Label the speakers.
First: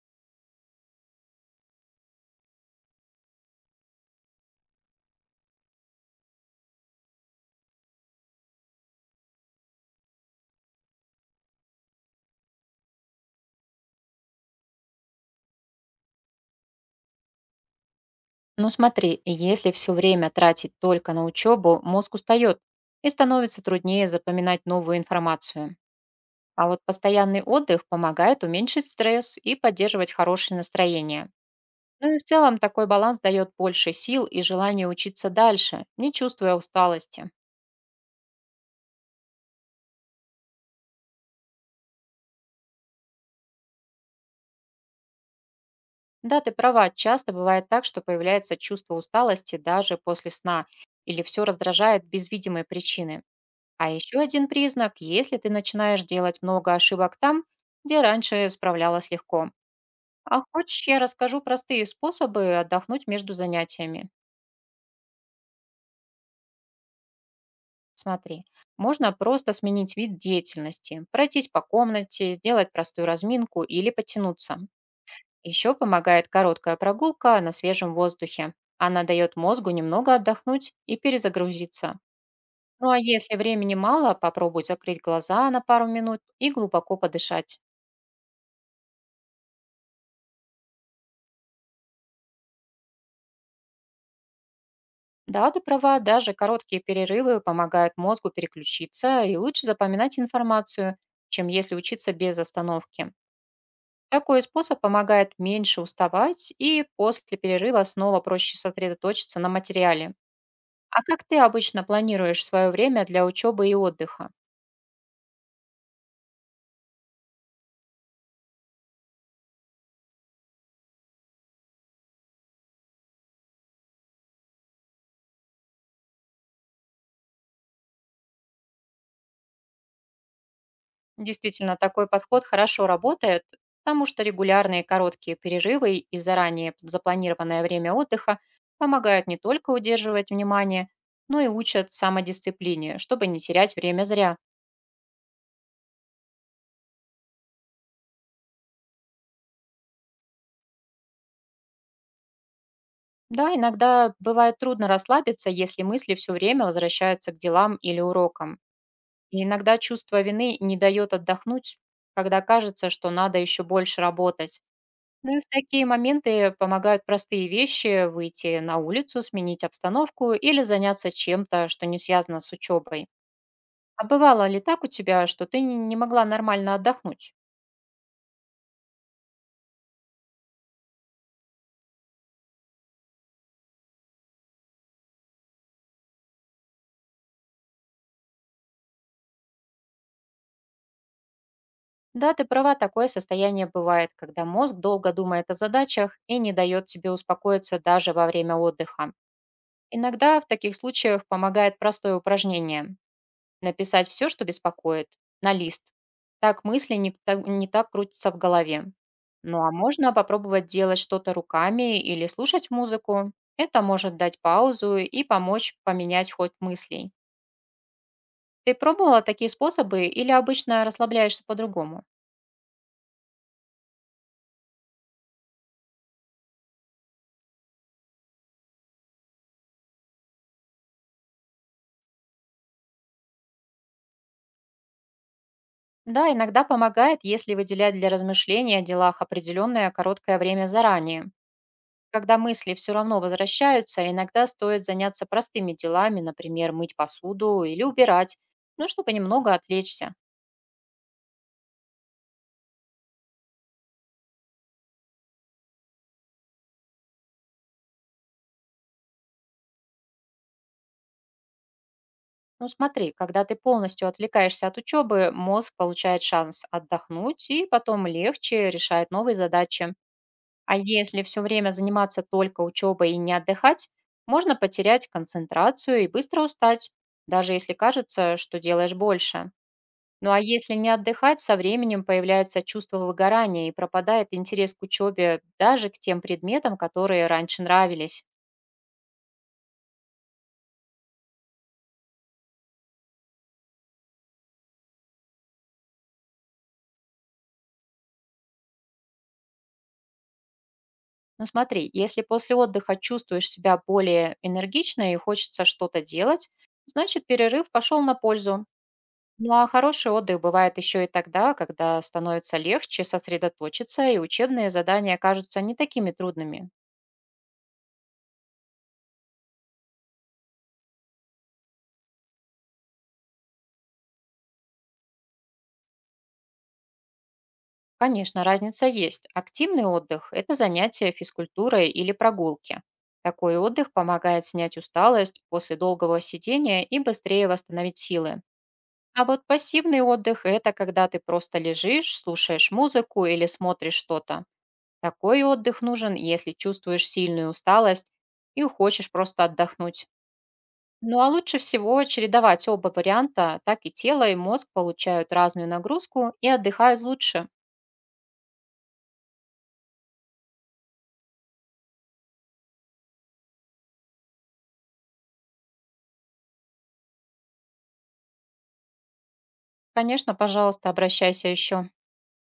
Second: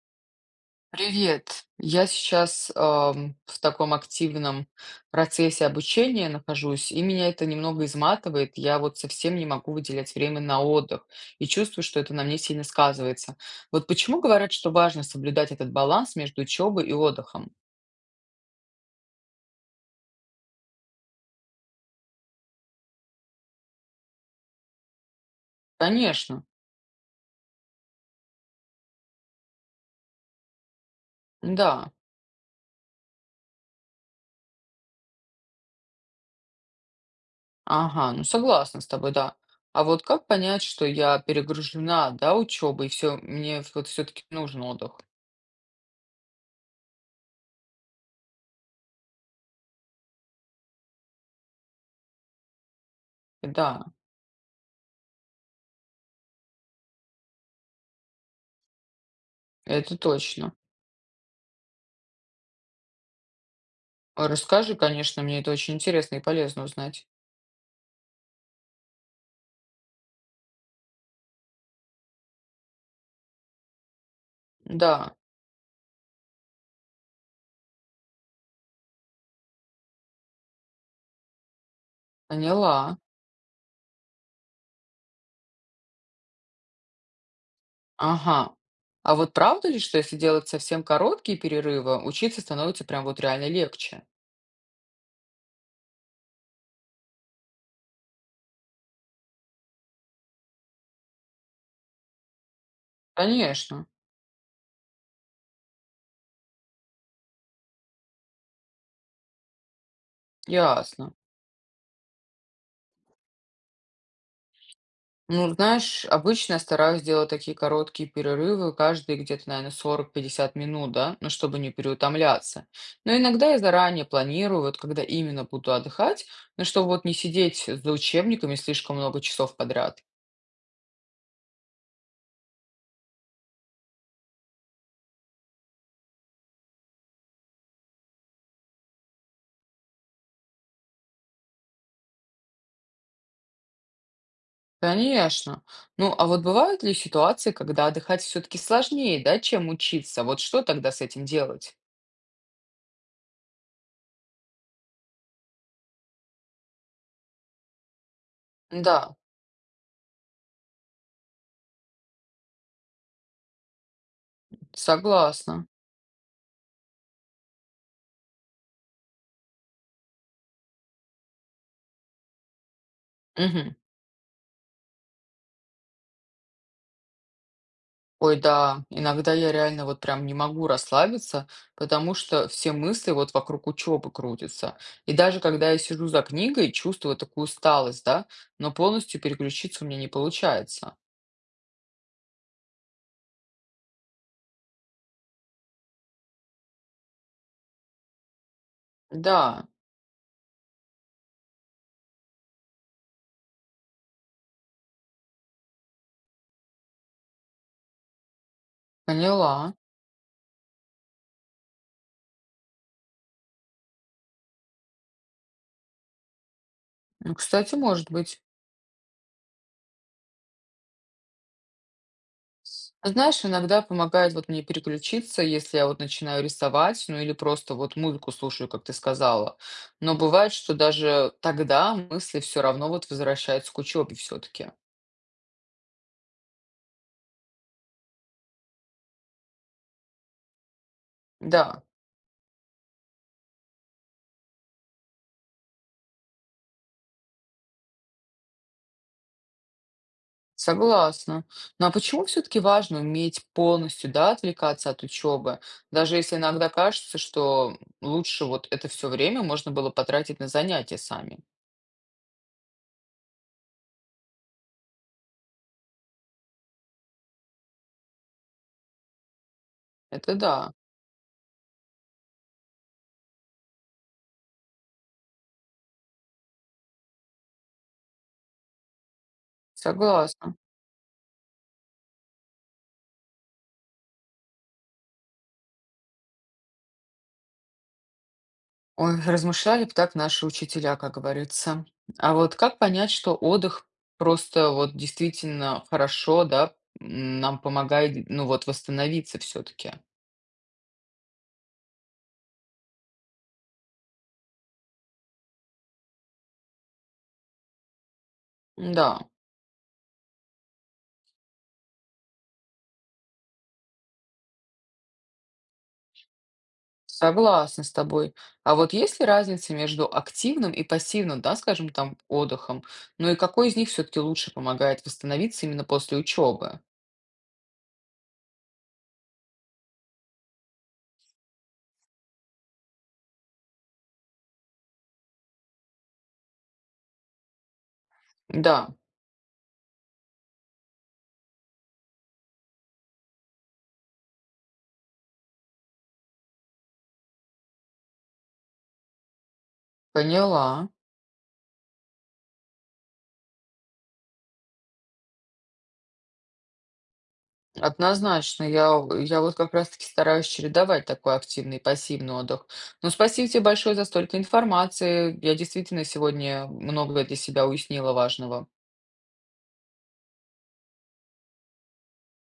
Speaker 1: Привет. В таком активном процессе обучения нахожусь, и меня это немного изматывает. Я вот совсем не могу выделять время на отдых и чувствую, что это на мне сильно сказывается. Вот почему говорят, что важно соблюдать этот баланс между учебой и отдыхом?
Speaker 2: Ну смотри, если все время тратить только на учебу, мозг устает и становится труднее запоминать новую информацию.
Speaker 1: Конечно,
Speaker 2: А вот постоянный отдых помогает уменьшить стресс и поддерживать хорошее настроение.
Speaker 1: да.
Speaker 2: Ну и в целом такой баланс дает больше сил и желания учиться дальше, не чувствуя усталости.
Speaker 1: Ага, ну согласна с тобой, да. А вот как понять, что я перегружена, да, учебой, и все, мне вот все-таки нужен отдых?
Speaker 2: Да, ты права, часто бывает так, что появляется чувство усталости даже после сна, или все раздражает без видимой причины.
Speaker 1: Да,
Speaker 2: А еще один признак, если ты начинаешь делать много ошибок там, где раньше справлялась легко.
Speaker 1: это
Speaker 2: А
Speaker 1: точно.
Speaker 2: хочешь, я расскажу простые способы отдохнуть между занятиями.
Speaker 1: А расскажи, конечно, мне это очень интересно и полезно узнать.
Speaker 2: Смотри, можно просто сменить вид деятельности, пройтись по комнате, сделать простую разминку или потянуться.
Speaker 1: Да,
Speaker 2: Еще помогает короткая прогулка на свежем воздухе. Она дает мозгу немного отдохнуть и перезагрузиться. Ну а
Speaker 1: поняла.
Speaker 2: если времени мало, попробуй закрыть глаза на пару минут и глубоко подышать.
Speaker 1: Ага. А вот правда ли, что если делать совсем короткие перерывы, учиться становится прям вот реально легче?
Speaker 2: Да, ты права, даже короткие перерывы помогают мозгу переключиться и лучше запоминать информацию, чем если учиться без остановки.
Speaker 1: Конечно,
Speaker 2: Такой способ помогает меньше уставать и после перерыва снова проще сосредоточиться на материале. А
Speaker 1: ясно.
Speaker 2: как ты обычно планируешь свое время для учебы и отдыха?
Speaker 1: Ну, знаешь, обычно я стараюсь делать такие короткие перерывы, каждые где-то, наверное, 40–50 минут, да, ну, чтобы не переутомляться. Но иногда я заранее планирую, вот когда именно буду отдыхать, ну, чтобы вот не сидеть за учебниками слишком много часов подряд.
Speaker 2: Действительно, такой подход хорошо работает, потому что регулярные короткие перерывы и заранее запланированное время отдыха помогают не только удерживать внимание, но и учат самодисциплине, чтобы не терять время зря.
Speaker 1: Конечно. Ну, а вот бывают ли ситуации, когда отдыхать все-таки сложнее, да, чем учиться? Вот что тогда с этим делать?
Speaker 2: Да, иногда бывает трудно расслабиться, если мысли все время возвращаются к делам или урокам.
Speaker 1: Да,
Speaker 2: И иногда чувство вины не дает отдохнуть, когда кажется, что надо еще больше работать. Ну и в
Speaker 1: согласна.
Speaker 2: такие моменты помогают простые вещи — выйти на улицу, сменить обстановку или заняться чем-то, что не связано с учебой.
Speaker 1: Мгм.
Speaker 2: А бывало ли так у тебя, что ты не могла нормально отдохнуть?
Speaker 1: Ой, да, иногда я реально вот прям не могу расслабиться, потому что все мысли вот вокруг учебы крутятся. И даже когда я сижу за книгой, чувствую такую усталость, да, но полностью переключиться у меня не получается.
Speaker 2: Да, ты права, такое состояние бывает, когда мозг долго думает о задачах и не дает тебе успокоиться даже во время отдыха.
Speaker 1: Да,
Speaker 2: Иногда в таких случаях помогает простое упражнение. Написать все, что беспокоит, на лист. Так мысли не так крутятся в голове. Ну, а
Speaker 1: поняла.
Speaker 2: можно попробовать делать что-то руками или слушать музыку. Это может дать паузу и помочь поменять ход мыслей.
Speaker 1: Ну, кстати, может быть.
Speaker 2: Ты пробовала такие способы или обычно расслабляешься по-другому?
Speaker 1: Знаешь, иногда помогает вот мне переключиться, если я вот начинаю рисовать, ну или просто вот музыку слушаю, как ты сказала. Но бывает, что даже тогда мысли все равно вот возвращаются к учебе все-таки.
Speaker 2: Да, иногда помогает, если выделять для размышления о делах определенное короткое время заранее.
Speaker 1: Да,
Speaker 2: Когда мысли все равно возвращаются, иногда стоит заняться простыми делами, например, мыть посуду или убирать, ну, чтобы немного отвлечься.
Speaker 1: согласна. Ну а почему все-таки важно уметь полностью, да, отвлекаться от учебы, даже если иногда кажется, что лучше вот это все время можно было потратить на занятия сами?
Speaker 2: Ну, смотри, когда ты полностью отвлекаешься от учебы, мозг получает шанс отдохнуть и потом легче решает новые задачи.
Speaker 1: Это да,
Speaker 2: А если все время заниматься только учебой и не отдыхать, можно потерять концентрацию и быстро устать, даже если кажется, что делаешь больше. Ну а
Speaker 1: согласна.
Speaker 2: если не отдыхать, со временем появляется чувство выгорания и пропадает интерес к учебе даже к тем предметам, которые раньше нравились.
Speaker 1: Ой, размышляли б так наши учителя, как говорится. А вот как понять, что отдых просто вот действительно хорошо, да, нам помогает, ну вот, восстановиться все-таки?
Speaker 2: Ну смотри, если после отдыха чувствуешь себя более энергично и хочется что-то делать, значит перерыв пошел на пользу.
Speaker 1: Да,
Speaker 2: Ну а хороший отдых бывает еще и тогда, когда становится легче сосредоточиться и учебные задания кажутся не такими трудными.
Speaker 1: согласна с тобой. А вот есть ли разница между активным и пассивным, да, скажем, там, отдыхом? Ну и какой из них все-таки лучше помогает восстановиться именно после учебы?
Speaker 2: Конечно, разница есть. Активный отдых — это занятия физкультурой или прогулки. Такой отдых помогает снять усталость после долгого сидения и быстрее восстановить силы.
Speaker 1: Да,
Speaker 2: А вот пассивный отдых — это когда ты просто лежишь, слушаешь музыку или смотришь что-то. Такой отдых нужен, если чувствуешь сильную усталость и хочешь просто отдохнуть.
Speaker 1: поняла.
Speaker 2: Ну а лучше всего чередовать оба варианта, так и тело, и мозг получают разную нагрузку и отдыхают лучше.
Speaker 1: Однозначно, я вот как раз таки стараюсь чередовать такой активный и пассивный отдых. Но спасибо тебе большое за столько информации. Я действительно сегодня многое для себя уяснила важного.
Speaker 2: Конечно, пожалуйста, обращайся еще.